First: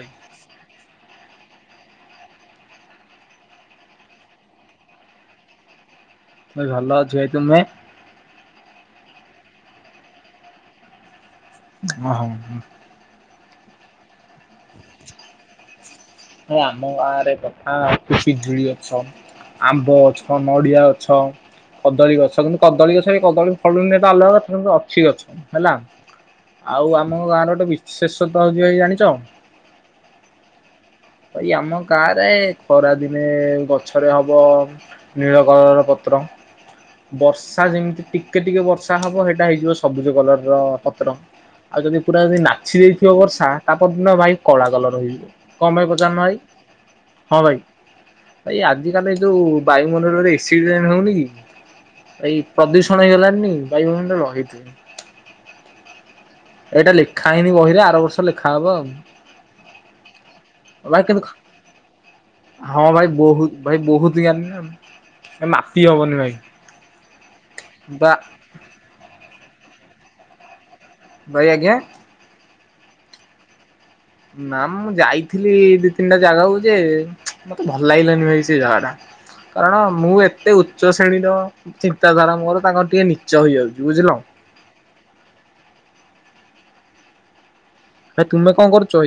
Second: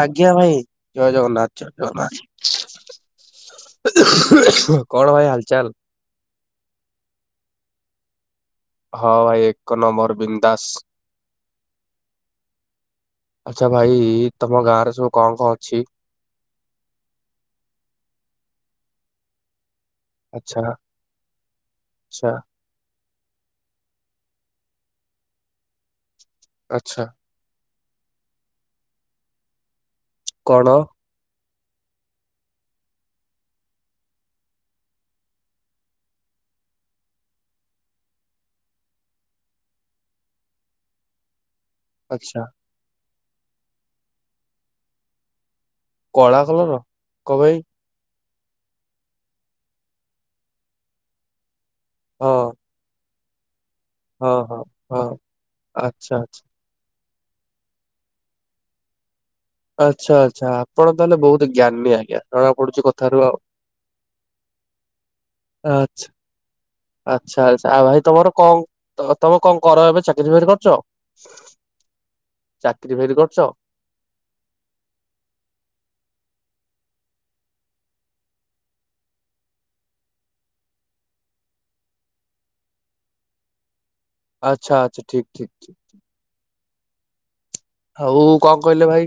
ଆଜ୍ଞା ଭାଇ ଜୟ ଜଗନ୍ନାଥ। କଣ ଭାଇ ହାଲଚାଲ? ଭଲ ଅଛି ଭାଇ ତୁମେ? ହଁ ଭାଇ ଏକ ନମ୍ବର ବିନ୍ଦାସ। ଓହୋ ହ ଆଚ୍ଛା ଭାଇ ତମ ଗାଁରେ ସବୁ କଣ କଣ ଅଛି? ଆମ ଗାଁରେ କଥା କି ପିଜୁଳି ଗଛ ଆମ୍ବ ଗଛ ଆଚ୍ଛା ନଡିଆ ଗଛ କଦଳୀ ଆଚ୍ଛା ଗଛ କିନ୍ତୁ କଦଳୀ ଗଛ। ସେ କଦଳୀ ଫଳଟା ଅଲଗା ସେ ଅଛି ଗଛ ହେଲା ଆଉ ଆଚ୍ଛା ଆମ ଗାଁରେ ଗୋଟେ ବି ଶେଷ ତ ହଉଛିି‌ ଭାଇ ଜାଣିଛ? କଣ? ଏଇ ଆମ ଗାଁରେ ଖରାଦିନେ ଗଛରେ ହବ ନୀଳ କଲରର ପତ୍ର। ବର୍ଷା ଯେମିତି ଟିକେ ଟିକେ ବର୍ଷା ହବ ସେଇଟା ହେଇଯିବ ସବୁଜ କଲର ର ପତ୍ର ଆଉ ଯଦି ପୁରା ଯଦି ଆଚ୍ଛା ନାଛି ଦେଇଥିବ ବର୍ଷା ତା ପରଦିନ ଭାଇ କଳା କଲର ହେଇଯିବ କଣ ପାଇଁ? ପଚାରୁନ ଭାଇ? କଳା କଲର କଣ ଭାଇ? ଏଇ ଆଜିକାଲି ଏ ଯୋଉ ବାୟୁମଣ୍ଡଳରେ ଏସିଡ ରେନ୍ ହଉନି କି ହଁ ଏଇ ପ୍ରଦୂଷଣ ହେଇଗଲା ହଁ ହଁ ହଁ ଆଚ୍ଛା ଆଚ୍ଛା। ଏଇଟା ଲେଖା ହେଇନି ବହିରେ ଆର ବର୍ଷ ଲେଖାହବ ଆଉ। ଆଚ୍ଛା ଆଚ୍ଛା ଆପଣ ଭାଇ ତାହେଲେ କିନ୍ତୁ ବହୁତୁ ଜ୍ଞାନୀ ଆଜ୍ଞା ଜଣା ହଁ ପଡୁଛି ଭାଇ କଥାରୁ ଆଉ। ବହୁତ ଭାଇ ବହୁତ ଜ୍ଞାନୀ ନା ମ ଏ ମାପି ଆଚ୍ଛା। ହବନି ଭାଇ। ଆଚ୍ଛା ଆଚ୍ଛା ଆଉ ଭାଇ ବା ତମର କଣ ତ-ତମେ କଣ କର ଏବେ ଚାକିରି ବାକିରି କରୁଛ? ଭାଇ ଆଜ୍ଞା। ଚାକିରି ବାକିରି କରୁଛ? ନା ମୁଁ ଯାଇଥିଲି ଏଇ ଦି ତିନିଟା ଜାଗା କୁ ଯେ ମତେ ଭଲ ଲାଗିଲାନି ଭାଇ ସେ ଜାଗା ଟା। କାରଣ ମୁଁ ଏତେ ଉଚ୍ଚ ଶ୍ରେଣୀର ଚିନ୍ତାଧାରା ମୋର ତାଙ୍କର ଟିକେ ନିଚ ହେଇଯାଉ ଆଚ୍ଛା ଆଚ୍ଛା ଠିକ ଠିକ ଠିକ ଠିକ। ଆଉ ଭାଇ ତୁମେ କଣ କହିଲେ କରୁଛ ଭାଇ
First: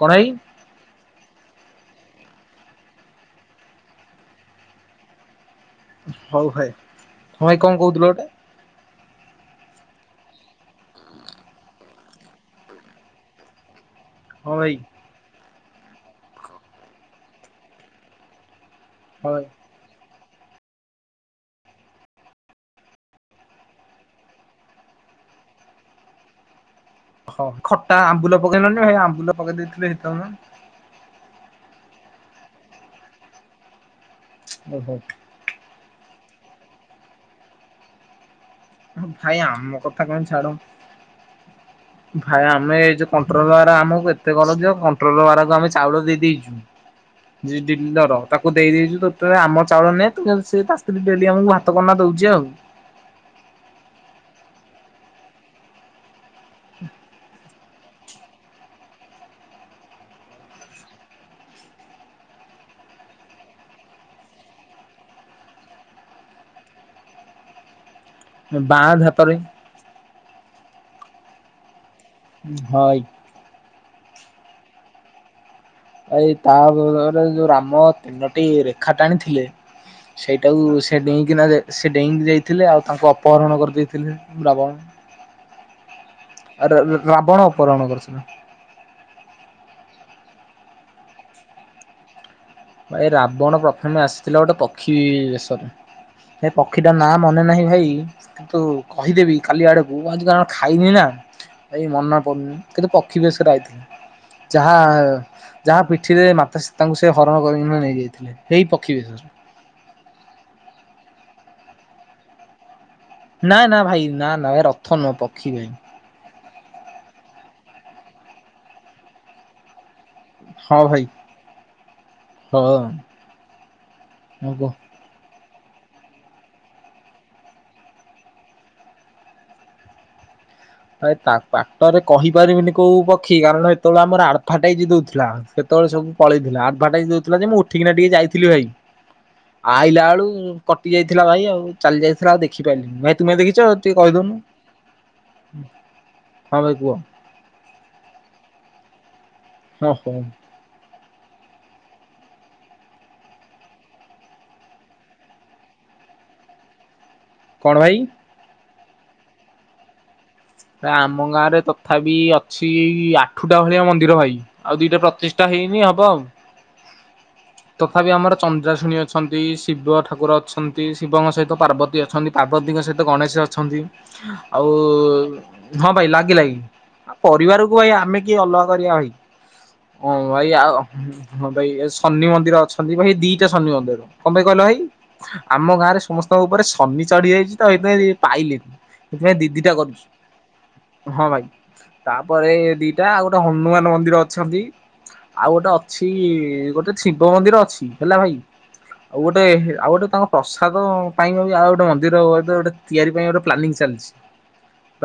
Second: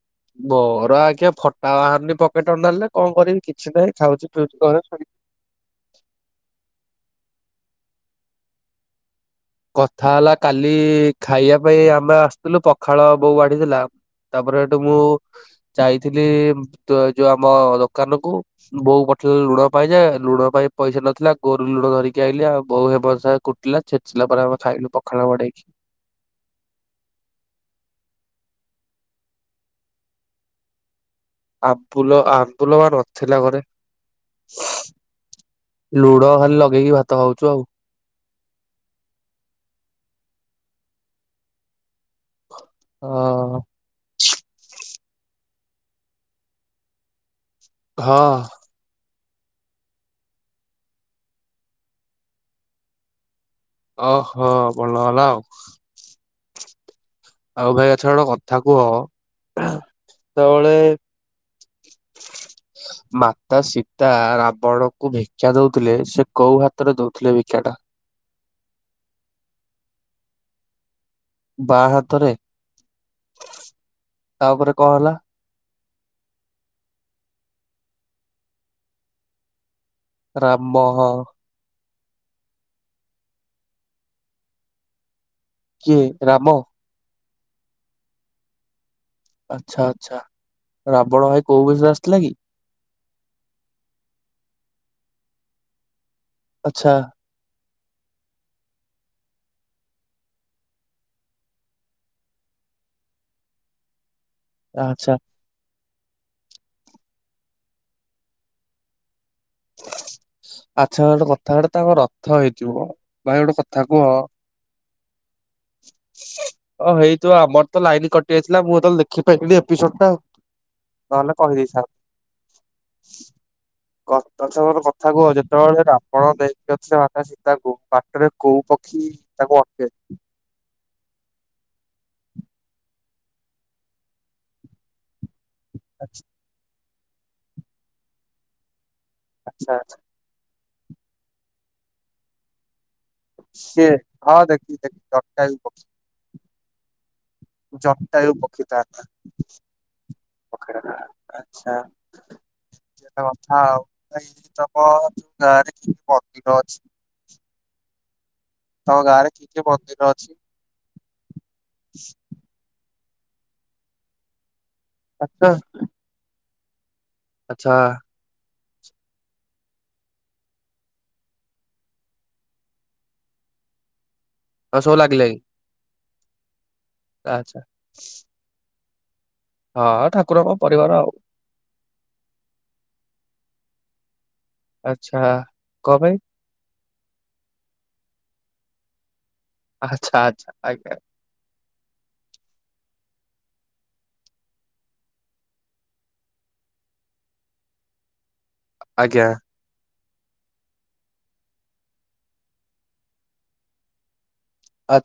କଣ ଭାଇ ମୋର ଆଜ୍ଞା ଫୋଟା ବାହାରୁନି ପ ପେଟ ଅଣ୍ଡା ଆଣିଲେ କଣ କରିବି କିଛି ନାହିଁ ଖାଉଛି ପିଉଛି ଘରେ ଶୋଇ। ହଉ ଭାଇ ହଁ ଭାଇ କଣ କହୁଥିଲ ଗୋଟେ? କଥା ହେଲା କାଲି ଖାଇବା ପାଇଁ ଆମେ ଆସିଥିଲୁ ପଖାଳ ବୋଉ ବାଢିଥିଲା। ହଁ ତାପରେ ଭାଇ ସେଠୁ ମୁଁ ଯାଇଥିଲି ତ ଯୋଉ ଆମ ଦୋକାନ କୁ। ବୋଉ ହଁ ପଠେଇଲା ଭାଇ। ଲୁଣ ପାଇ ଯେ। ଲୁଣ ପାଇଁ ପଇସା ନଥିଲା ଗୋରୁ ଲୁଣ ଧରିକି ଆଇଲି ଆଉ ବୋଉ ହେ ବର୍ଷାଏ କୁଟିଲା ଛେ ଆସିଲା ପରେ ଆମର ଖାଇଲୁ ପଖାଳ ବାଡେଇକି। ହଁ ଖଟା ଆମ୍ବୁଲ ପକେଇଲନି ଭାଇ ଆମ୍ବୁଲ ପକେଇ ଦେଇଥିଲେ ହେଇଥାନ୍ତା। ଆମ୍ବୁଲ୍ ଆମ୍ବୁଲ୍ ପା ନଥିଲା ଘରେ। ଓହୋ। ଲୁଣ ଖାଲି ଲଗେଇକି ଭାତ ଖାଉଛୁ ଆଉ। ଭାଇ ଆମ କଥା କଣ ଛାଡ଼ ଭା ଭାଇ ଆମେ ଏଇ ଅ ଯଉ କଣ୍ଟ୍ରୋଲ ଦ୍ଵାରା ଆମକୁ ଏତେ କରାଜିବ କ ପେଟ୍ରୋଲ ବାରାକୁ ଆମେ ଚାଉଳ ଦେଇ ଦେଇଛୁ ଯିଏ ଡିଲର ହଁ ତାକୁ ଦେଇ ଦେଇଛୁ ତ ତୋର ଆମ ଚାଉଳ ନେ ତୁ କେମିତି ସେ ତା ସ୍ତ୍ରୀ ଡେଲି ଆମକୁ ଭାତ କନା ଦଉଛି ଆଉ। ଓହୋ ଭଲ ହେଲା ଆଉ। ହୁଁ। ଆଉ ଭାଇ ଆଚ୍ଛା ଗୋଟେ କଥା କୁହ ଯେତେବେଳେ? [unintelligible] ମାତା ସୀତା ରାବଣକୁ ଭିକ୍ଷା ଦଉଥିଲେ ସେ କୋଉ ହାତରେ ଦଉଥିଲେ ଭିକ୍ଷାଟା? ଏ ବାଁ ତ ହାତରେ। ବାଁ ହା ଭାଇ। ତାପରେ କଣ ହେଲା? ଭାଇ ତାପରେ ତମର ଯୋଉ ରାମ ତିନୋଟି ରେଖା ଟାଣିଥିଲେ। ସେଇଟାକୁ ରାମ ସେ ଡେଇଁକିନା ଯେ ସେ ଡେଇଁକି ଯାଇଥିଲେ ଆଉ ତାଙ୍କୁ ଅପହରଣ କରିଦେଇଥିଲେ ରାବଣ। କିଏ? ରାମ ଆରେ ରା-ରାବଣ ଅପହରଣ କରୁଛି ନା। ଆଚ୍ଛା ଆଚ୍ଛା ରାବଣ ଭାଇ କୋଉ ବେଶ ରେ ଆସିଥିଲା କି? ଭାଇ ରାବଣ ପ୍ରଥମେ ଆସିଥିଲା ଗୋଟେ ପକ୍ଷୀ ବେଶରେ। ସେ ପକ୍ଷୀଟା ଆଚ୍ଛା ନାଁ ମନେ ନାହିଁ ଭାଇ। କି କିନ୍ତୁ କହିଦେବି କାଲି ଆଡକୁ ଆଜି କାରଣ ଖାଇନି ନା। ଏଇ ମନ ପଡୁନି କିନ୍ତୁ ପକ୍ଷୀ ବେଶ୍ ରେ ଆଇଥିଲେ। ଯାହା ଆଚ୍ଛା ଯାହା ପିଠିରେ ମାତା ସୀତାଙ୍କୁ ସେ ହରଣ କରିକିନା ନେଇଯାଇଥିଲେ ହେଇ ପକ୍ଷୀ ବେଶରେ। ଆଚ୍ଛା ଗୋଟେ କଥା ହେଟା ତାଙ୍କ ରଥ ହେଇଥିବ। ଭାଇ ଗୋଟେ ନା ନା କଥା କୁହ ଭାଇ ନା ନା ଏ ରଥ ନୁହ ପକ୍ଷୀ ପାଇଁ। ଓ ହେଇ ଥିବ, ଆମର ତ ଲାଇନ କଟିଯାଇଥିଲା ମୁଁ ତ ଦେଖିପାରିନି ଏପିସୋଡ ଟା । ହଁ ଭାଇ। ହଁ । କତଛବର କଥା କୁହ ଯେ ଯେତେବେଳେ ରାବଣ ନେଇ ଯାଇଥିଲେ ସୀତାଙ୍କୁ, ବାଟରେ କୋଉ ପକ୍ଷୀ ତାଙ୍କୁ ଅଟେକେଇଲେ? ଭାଇ ତା ବାଟରେ କହିପାରିବିନି, କୋଉ ପକ୍ଷୀ କାରଣ ସେତେବେଳେ ଆମର, ଆଡଫାଟାଇଯ ଦଉଥିଲା । ସେତେବେଳେ ସବୁ ଆଚ୍ଛା ପଳେଇଥିଲା, ଆଡଭାଟାଇଜ ଦଉଥିଲା, ଯେ ମୁଁ ଉଠିକିନା ଟିକେ ଯାଇଥିଲି ଭାଇ ଆଚ୍ଛା। ଆଇଲା ବେଳୁ କଟି ଯାଇଥିଲା ଭାଇ। ଆଉ ଚାଲି ଯାଇଥିଲା, ଆଉ ଦେଖିପାରିଲିନି ଭାଇ। ତୁମେ ଦେଖିଛ ସେ ଟିକେ ହଁ କହିଦଉନୁ। ଦେଖିଚି, ଦେଖି ଜପଟା ହଁ ଭାଇ କୁହ ପକ୍ଷି ତା ନା। ହଁ ହୋ । ଆଛା । କଥା ତ ଘରେ [unintelligible] କଣ ଭାଇ? ତମ ଗାଁ ରେ କି କି ମନ୍ଦିର ଅଛି? ଆମ ଗାଁ ରେ ତଥାପି ଅଛି, ଆଠୁଟା ଭଳିଆ ମନ୍ଦିର ଭାଇ। ଆଉ ଦିଟା ଆଚ୍ଛା ପ୍ରତିଷ୍ଠା ହେଇନି, ହବ ଆଉ। ଆଚ୍ଛା ତଥାପି ଆମର ଚ ପୂଜା ଶୁଣି ଅଛନ୍ତି ।ଶିବ ଠାକୁର ଅଛନ୍ତି ।ଶିବଙ୍କ ସହିତ ପାର୍ବତୀ ଅଛନ୍ତି। ପାର୍ବତୀଙ୍କ ସହିତ ଗଣେଶ ଅଛନ୍ତି। ଆଉ, ସବୁ ଲାଗିଲାଣି ହଁ ଭାଇ ଲାଗିଲାଗି ଆଚ୍ଛା ପରିବାରକୁ ଭାଇ ଆମେ କିଏ ଅଲଗା କରିବା ଭାଇ। ହଁ ଭାଇ, ଆଉ ଭାଇ ଏସ୍ ଶନି ମନ୍ଦିର ଅଛନ୍ତି। ଭାଇ ଦିଟା ଶନି ମନ୍ଦିର, କଣ ପାଇଁ କହିଲ ଭାଇ, ଆଚ୍ଛା ଆମ କଣ ଗାଁରେ ପାଇଁ ସମସ୍ତଙ୍କ ଉପରେ ଫନୀ ଚଢି ଯାଇଛି ତ ଏଥି ପାଇଁ ପାଇଲିନି । ସେଥିପାଇଁ ଦିଦିଟା କରୁଛୁ ଆଚ୍ଛା ଆଚ୍ଛା ଆଜ୍ଞା ।ହଁ ଭାଇ ତାପରେ ଦି ଏଇଟା ଆଉ ଗୋଟେ ହନୁମାନ ମନ୍ଦିର ଅଛନ୍ତି ।ଆଉ ଗୋଟେ ଅଛି ଗୋଟେ ସି ଶିବ ମନ୍ଦିର ଅଛି ହେଲା ଭାଇ, ଆଉ ଆଜ୍ଞା ଗୋଟେ ଆଉ ଗୋଟେ ତାଙ୍କ ପ୍ରସାଦ ପାଇଁ, ଆଉ ଗୋଟେ ମନ୍ଦିର ହବ ଏବେ ଗୋଟେ ତିଆରି ପାଇଁ ଗୋଟେ ପ୍ଲାନିଂ ଚାଲିଛି।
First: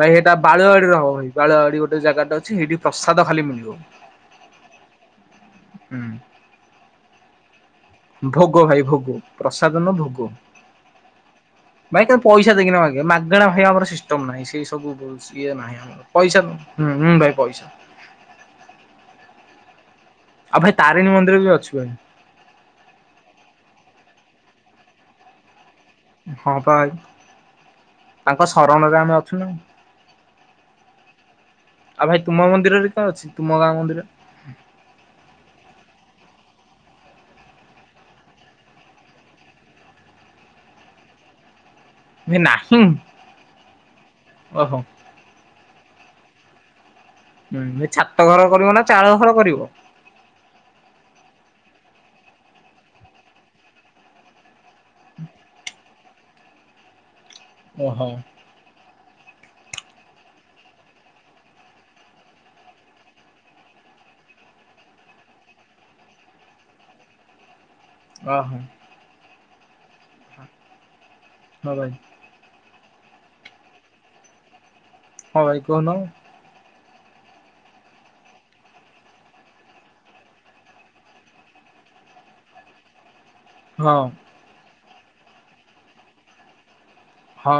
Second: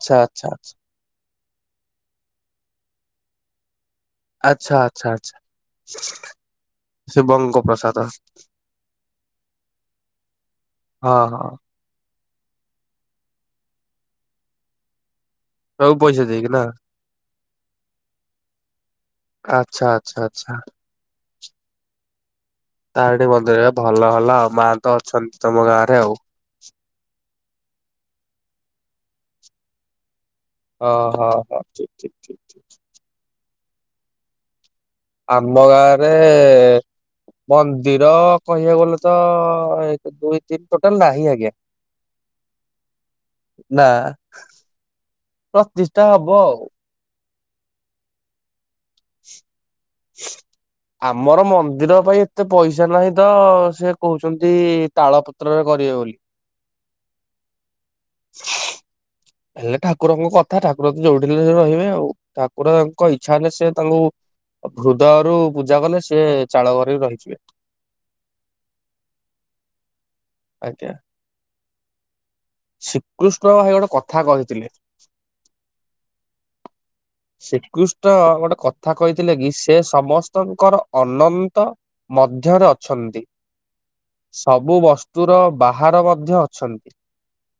ଭାଇ ହେଇଟା ଆଚ୍ଛା ଆଚ୍ଛା। ବାଳୁଆଡିରେ ହବ ଭାଇ। ବାଳୁଆଡିରେ ଗୋଟେ ଜାଗା ଟା ଅଛି ହେଇଠି ପ୍ରସାଦ ଖାଲି ମିଳିବ। ଆଛା, ଆଛା, ଆଛା। ହୁଁ ଭୋଗ ଭାଇ ଭୋଗ, ପ୍ରସାଦ ନୁହଁ ଭୋଗ। ହଁ ହଁ ଭାଇ ତମେ ପଇସା ଦେଇକିନା ମାଗୀବ। ମାଗଣା ଭାଇ ଆମର ସିଷ୍ଟମ ନହିଁ। ସେଇ ସବୁ କିଏ ନାହିଁ ସବୁ ଆମର, ପଇସା ଦେଇକି ହୁଁ, ନା ହଁ ଭାଇ ପଇସା। ଆଚ୍ଛା ଆଚ୍ଛା। ଆଚ୍ଛା ଆଉ ଭାଇ ତାରିଣୀ ମନ୍ଦିର, ବି ଅଛି ଭାଇ। ତାରିଣୀ ମନ୍ଦିର ଭଲ ହେଲା, ଆଉ ମା ତ ଅଛନ୍ତି ତମ ଗାଁରେ। ଆଉ। ହଁ ପା ଭାଇ, ତାଙ୍କ ଶରଣରେ ଆମେ ଅଛୁନା। ଓ, ହୋ, ହୋ। ଠିକ ଆଉ ଠିକ ଭାଇ ଠିକ ତୁମ ମନ୍ଦିରରେ କଣ ଅଛି? ତୁମ ଗାଁ ମନ୍ଦିର ରେ? ଆମ ଗାଁରେ ମନ୍ଦିର କହିବାକୁ ଗଲେ ତ, ଏକ ଦୁଇ ତିନି ଟୋଟାଲ ନାହିଁ ଆଜ୍ଞା। ଭାଇ ନାହିଁ ନା, ଓହୋ ପ୍ରତି ଷ୍ଠା, ହବ ଆଉ । ହୁଁ, ଭାଇ ଛାତ ଘର କରିବ ନା? ଚାଳ ଘର କରିବ ଆମର ମନ୍ଦିର ଭାଇ ଏତେ ପଇସା ନାହିଁ ତ, ସେ କହୁଛନ୍ତି ତାଳ ପତ୍ରରେ କରିବେ ବୋଲି। ଓହୋ। ହେଲେ ଠାକୁରଙ୍କ କଥା, ଠାକୁର ତ ଯୋଉଠି ହେଲେ ରହିବେ ଆଉ। ଠାକୁରଙ୍କ ଇଚ୍ଛା ହେଲେ ସେ ତାଙ୍କୁ ହୃଦୟରୁ ପୂଜା କଲେ, ସେ ଚାଳ ଘରେ ରହିଯିବେ। ଓ ହୋ। ଆଜ୍ଞା। ହଁ ଭାଇ। ଶ୍ରୀକୃଷ୍ଣ ଭାଇ ଗୋଟେ କଥା କହିଥିଲେ। ହଁ ଭାଇ କୁହନ। ଶ୍ରୀକୃଷ୍ଣ ଗୋଟେ କଥା କହିଥିଲେ କି ସେ ସମସ୍ତଙ୍କର ଅନନ୍ତ ମ ଧ୍ୟରେ ଅଛନ୍ତି ହଁ ସବୁ ବସ୍ତୁ ର ବାହାରେ ମଧ୍ୟ ଅଛନ୍ତି। ହଁ।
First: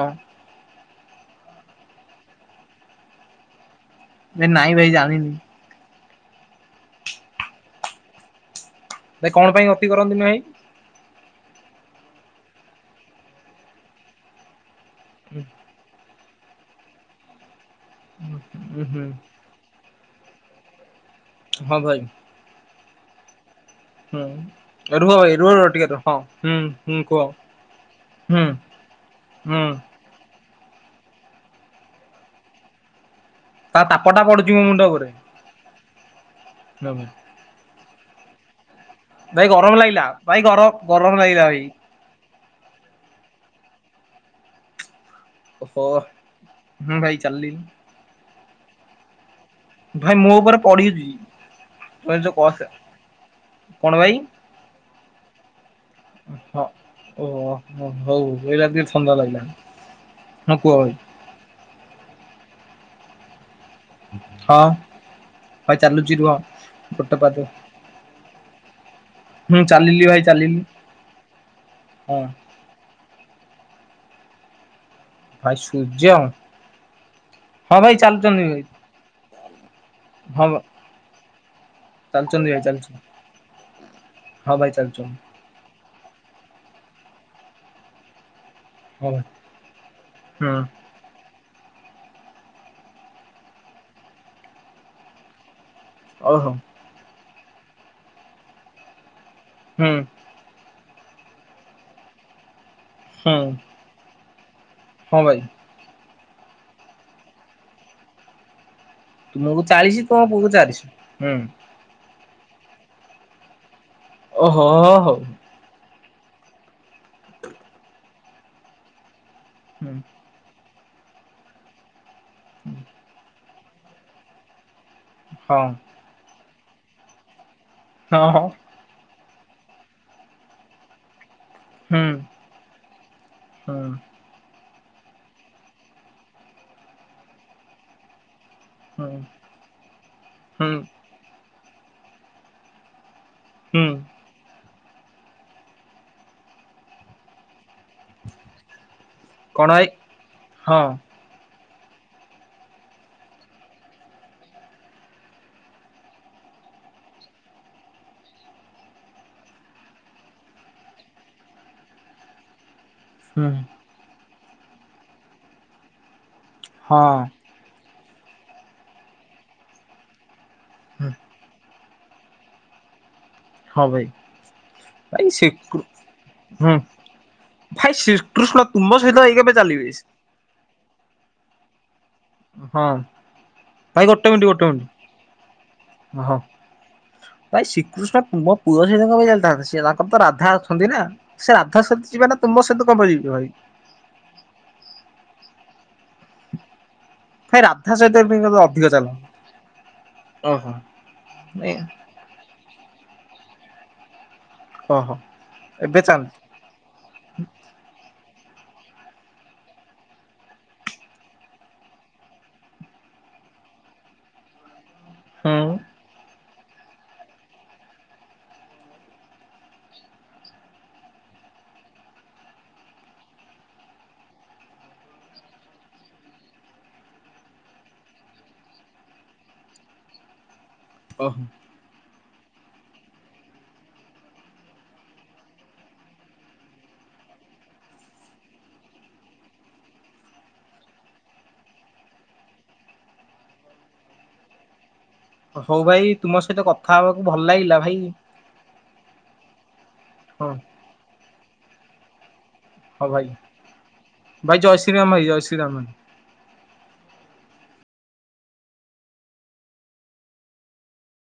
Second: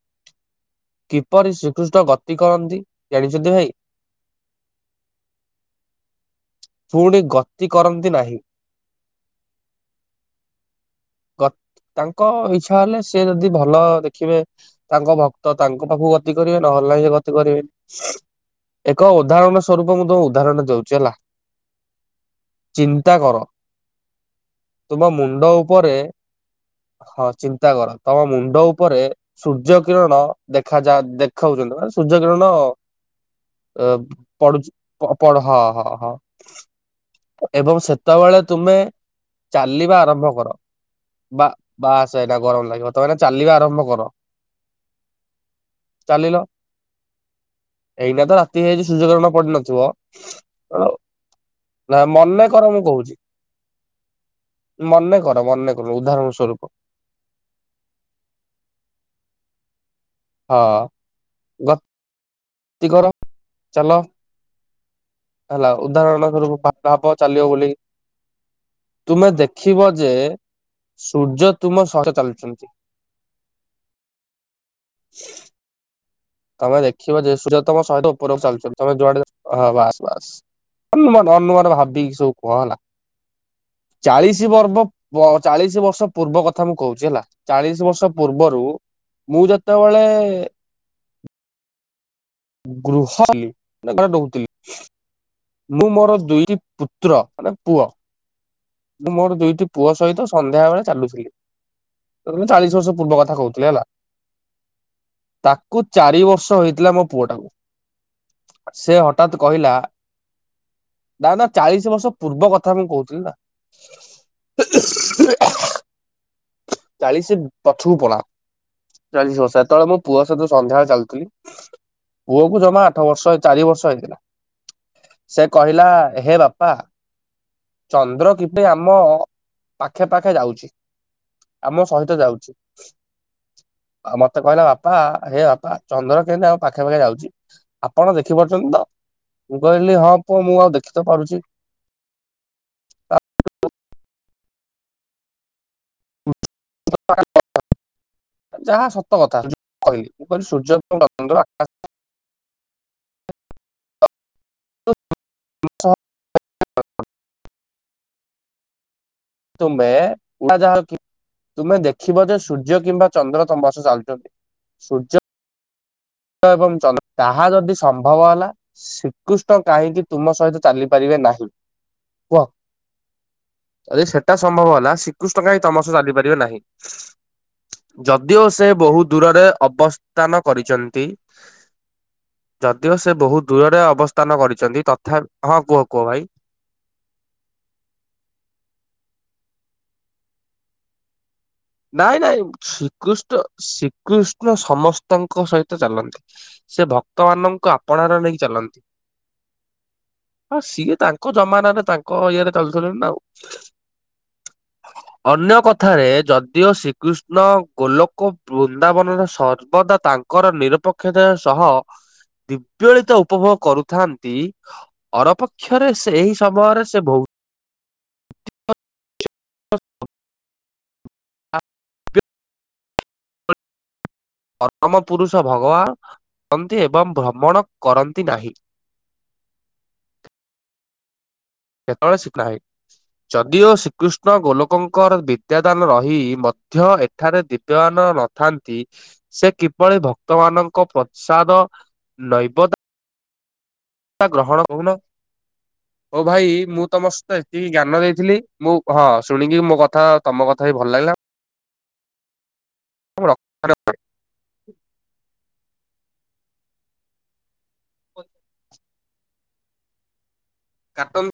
କିପରି ଶ୍ରୀକୃଷ୍ଣ ଗତି କରନ୍ତି ଜାଣିଛନ୍ତି ଭାଇ? ନାଇଁ ଭାଇ ଜାଣିନି। ପୁଣି ଗତି କରନ୍ତି ନାହିଁ ଭାଇ କଣ ପାଇଁ ଗତି କରନ୍ତି ନି ଭାଇ? ଗତ ତାଙ୍କ ଇଚ୍ଛା ହେଲେ ସେ ଯଦି ଭଲ ଦେଖିବେ ତାଙ୍କ ଭକ୍ତ ତାଙ୍କ ପାଖକୁ ଗତି କରିବେ ନହେଲେ ନାହିଁ ସେ ଗତି କରିବେନି ହୁଁ ଏକ ଉଦାହରଣ ସ୍ୱରୂପ ତ ମୁଁ ତମକୁ ଉଦାହରଣ ଟେ ଦୋଉଚି ହେଲା। ହଁ ଭାଇ। ଚିନ୍ତା କର ହୁଁ ତୁମ ରୁହ ଭାଇ ମୁଣ୍ଡ ରୁହ ରୁହ ଟିକେ ଉପରେ ରୁହ ହଁ ହୁଁ ହୁଁ କୁହ ହଁ ଚିନ୍ତା କର ତମ ହୁଁ ମୁଣ୍ଡ ଉପରେ ହୁଁ ସୂର୍ଯ୍ୟକିରଣ ଦେଖାଯାଆନ୍ତ ଦେଖୋଉଚନ୍ତି ମାନେ ସୂର୍ଯ୍ୟ କିରଣ ତା ତାପ ଅପ ଟା ପଡୁଛି ମୋ ପଢୁଚି ମୁଣ୍ଡ ଉପରେ ହ ପଢ଼ ହଁ ହଁ ହଁ। ଏବଂ ସେତେବେଳେ ତୁମେ ଭାଇ ଗରମ ଚାଲିବା ଲାଗିଲା ଆରମ୍ଭ ଭାଇ କର ଗର ଗରମ ଲାଗିଲା ବା ଭାଇ ଵାଆ ସାଇ ଟା ଗରମ ଲାଗିବ ତମାନେ ଚାଲିବା ଆରମ୍ଭ କର ଓହ ଚାଲିଲ ହୁଁ ଭାଇ ଚାଲି- ତି ଆଜି ସୂଯ୍ୟକିରଣ ପଡିନଥିବ ମୋ ଉପରେ ଅ ପଡିଛି ନା ଯୋଉ ମନେ କସ କର ମୁଁ କହୁଚି କଣ ଭାଇ ମନେ କର ମନେ କର ଉଦାହରଣ ସ୍ୱରୂପ ହଁ ଓହୋ ହଉ ଏଇଲା ଟିଏ ଥଣ୍ଡା ଲାଗିଲା। ହଁ କୁହ ଭାଇ ଗତ ତିକର ଚାଲ ହଁ ହେଲା ଭାଇ ଚାଲୁଛି ରୁହ ଉଦାହରଣ ସ୍ଵରୂପ ଭା ଭାବ ଗୋଟେ ପାଦ ଚାଲିବ ବୋଲିକି ତୁମେ ହୁଁ ଦେଖିବ ଚାଲିଲି ଯେ ଭାଇ ଚାଲିଲି ସୂର୍ଯ୍ୟ ତୁମ ଶହ ହଁ ଚାଲୁଚନ୍ତି। ଭାଇ ସୂର୍ଯ୍ୟ? ତମେ ଦେଖିବ ଯେ ସୂଯ୍ୟ ହଁ ତମ ଭାଇ ଶହେ ଓପର ଚାଲୁଛନ୍ତି ଭାଇ ଚାଲୁଚନ୍ତି ତମେ ଯୁଆଡେ ହଁ ବାସ ବାସ ହଁ ଅନୁମାନ ଅନୁମାନ ଭାବିକି ସବୁ ଚାଲୁଛନ୍ତି କୁହ ଭାଇ ହେଲା। ଚାଲୁଛନ୍ତି ଚାଳିଶ ହଁ ଭାଇ ବର୍ବ ଚାଲୁଛନ୍ତି ବ ଚାଳିଶ ବର୍ଷ ପୂର୍ବ କଥା ମୁଁ କହୁଚି ହେଲା ଚାଳିଶ ବର୍ଷ ପୂର୍ବ ରୁ ହଁ ଭାଇ ମୁଁ ଯେତୋବେଳେ ହୁଁ ଗୃହ ଇ ତାଙ୍କର ଦୋଉତିଲି ମୁଁ ମୋର ଦୁଇ ଓହୋ ରି ପୁତ୍ର ମାନେ ପୁଅ ମୁଁ ମୋର ଦୁଇଟି ହୁଁ ପୁଅ ସହିତ ସନ୍ଧ୍ୟାବେଳେ ଚାଲୁଥିଲି ତତେ ସେତେଳେ ଚାଲିସି ବର୍ଷ ପୂର୍ବ ହୁଁ କଥା କଉଥିଲି ହେଲା ହଁ ଭାଇ ତାକୁ ଚାରିବର୍ଷ ହୋଇଥିଲା ମୋ ପୁଅଟାକୁ ସେ ହଠାତ୍ ତୁମକୁ କହିଲା ଚାଳିଶି ତମ ପୁଅକୁ ଚାଳିଶି ହୁଁ ନା ନା ଚାଳିଶ ବର୍ଷ ପୂର୍ବ କଥା ମୁଁ କଉଥିଲି ନାଁ। ଓହୋ ହଉ। ତ ଚାଳିଶ ପଛକୁ ପଳାଅ ଚାଳିଶ ବର୍ଷ ସେତେବେଳେ ହୁଁ ମୁଁ ପୁଅ ସହିତ ସନ୍ଧ୍ୟାଏଳେ ଚାଲଥୁଲି ପୁଅ କୁ ଜମା ଆଠବର୍ଷ ଚାରିବର୍ଷ ହେଇଥିଲା ସେ ହଁ କହିଲା ହେ ବାପା ହଁ ଚନ୍ଦ୍ର ହଁ କେବେ ଆମ ପାଖେ ପାଖେ ଯାଉଚି ଆମ ହୁଁ ସହିତ ଯାଉଚି ହୁଁ ଆଉ ମତେ କହିଲା ବାପ ପା ହେ ବାପା ଚନ୍ଦ୍ର କେମତି ଆମ ପାଖେ ପାଖେ ଯାଉଚି ଆପଣ ଦେଖ ଦେଖିପାରୁଚନ୍ତି ତ ହୁଁ ମୁଁ କଇଲି ହଁ ପୁଅ ମୁଁ ଆଉ ହୁଁ ଦେଖିତ ପାରୁଚି ହୁଁ। କ ଆ ଏ ଏ ଯାହା ସତ କଥା କଣ ଭାଇ କହିଲି ମୁଁ କହିଲି ସୂର୍ଯ୍ୟ ହଁ ଙ୍କ ପନ୍ଦର ହାସ୍ [unintelligible] ତୁମେ ଉଡ଼ାଯାହାଜ ତୁମେ ଦେଖିବ ଯେ ସୂ ର୍ଯ୍ୟ କିମ୍ବା ଚନ୍ଦ୍ର ହୁଁ ତମ୍ବାସ ଚାଲୁଚନ୍ତି। ସୂର୍ଯ୍ୟ ଏବଂ ଚନ୍ଦ୍ର ହଁ ତାହା ଯଦି ସମ୍ଭବ ହେଲା। ଶ୍ରୀକୃଷ୍ଣ କାହିଁକି ତୁମ ସହିତ ହୁଁ ଚାଲିପାରିବେ ନାହିଁ କୁହ? ହଁ ଭାଇ ଯଦି ସେଟା ସମ୍ଭବ ହେଲା। ଭାଇ ଶ୍ରୀକୃଷ୍ଣ କାଇଁ ଶ୍ରୀକୃ ତମ ସହ ଚାଲିପାରିବେ ନାହିଁ? ହୁଁ ଭାଇ ଯଦିଓ ଶ୍ରୀକୃଷ୍ଣ ସେ ତୁମ ବୋହୁ ସହିତ ଏଇ ଦୂରରେ କେବେ ଚାଲିବେ ଅବସ୍ଥାନ କରିଚନ୍ତି। ହଁ ଯଦିଓ ସେ ବହୁତ ଦୂରରେ ଭାଇ ଗୋଟେ ଅବସ୍ଥାନ ମିନିଟ୍ ଗୋଟେ କରିଚନ୍ତି ମିନିଟ୍ ତଥାପ ହଁ କୁହ କୁହ ଭାଇ। ହଁ ଭାଇ ଶ୍ରୀକୃଷ୍ଣ ମୋ ପୁଅ ସହିତ କଣ ପାଇଁ ଚାଲିଥାନ୍ତେ? ସିଏ ତାଙ୍କର ତ ରାଧା ଅଛନ୍ତି ନା। ସେ ରାଧା ସହିତ ନାଇଁ ଯିବେ ନା ନାଇଁ ତୁମ ସହିତ କଣ ପାଇଁ ଯିବେ ଶ୍ରୀକୃଷ୍ଣ ଭାଇ ଶ୍ରୀକୃଷ୍ଣ ସମସ୍ତଙ୍କ ସହିତ ଚାଲନ୍ତି ସେ ଭାଇ ଭକ୍ତମାନଙ୍କୁ ରାଧା ସହିତ ଆପଣାର ନେଇ ଚାଲନ୍ତି। ଅଧିକ ଚାଲ ଆ ଓହୋ ସିଏ ତାଙ୍କ ଜମାନାରେ ତାଙ୍କ ଇଏରେ ଚାଲୁଥିଲେ ନା ଆଉ। ଓହୋ ଅନ୍ୟ ଏବେ କଥାରେ ଚାଲ ଯଦିଓ ଶ୍ରୀକୃଷ୍ଣ ଗୋଲୋକ ବୃନ୍ଦାବନରେ ସର୍ବଦା ତାଙ୍କର ନିରପକ୍ଷତା ସହ ଦିବ୍ୟଳିତ ଉପଭୋଗ କରୁଥାନ୍ତି ଅର ହୁଁ। ପକ୍ଷରେ ସେ ଏହି ସମୟରେ ସେ ବହୁ ହସ୍ ପରମ ପୁରୁଷ ଭଗବାନ କରନ୍ତି ଏବଂ ଭ୍ରମଣ କରନ୍ତି ନାହିଁ। ଓହୋ। ଆଳସିକ ନାହିଁ। ଯଦିଓ ଶ୍ରୀକୃଷ୍ଣ ଗୋଲୋକଙ୍କର ବିଦ୍ୟାଦାନ ରହି ମଧ୍ୟ ଏଠାରେ ଦିବ୍ୟାମାନ ନଥାନ୍ତି ସେ କିଭଳି ଭକ୍ତ ମାନଙ୍କ ପ୍ରସାଦ ନୈବଦ ଗ୍ରହଣ ହଉନ ହଉ ତୁମ ଭାଇ ସହିତ ମୁଁ କଥା ତମ ହବାକୁ ସହିତ ଭଲ ଏତିକି ଲାଗିଲା ଭାଇ ଜ୍ଞାନ ଦେଇଥିଲି ମୁଁ ହଁ ଶୁଣିକି ମୋ କଥା ହଁ ତମ କଥା ହି ଭଲ ଲାଗିଲା ହଁ ଭାଇ ଭାଇ ଜୟ ଶ୍ରୀ ରାମ ଭାଇ ଜୟ ଶ୍ରୀ ରାମ। ହ କାଟନି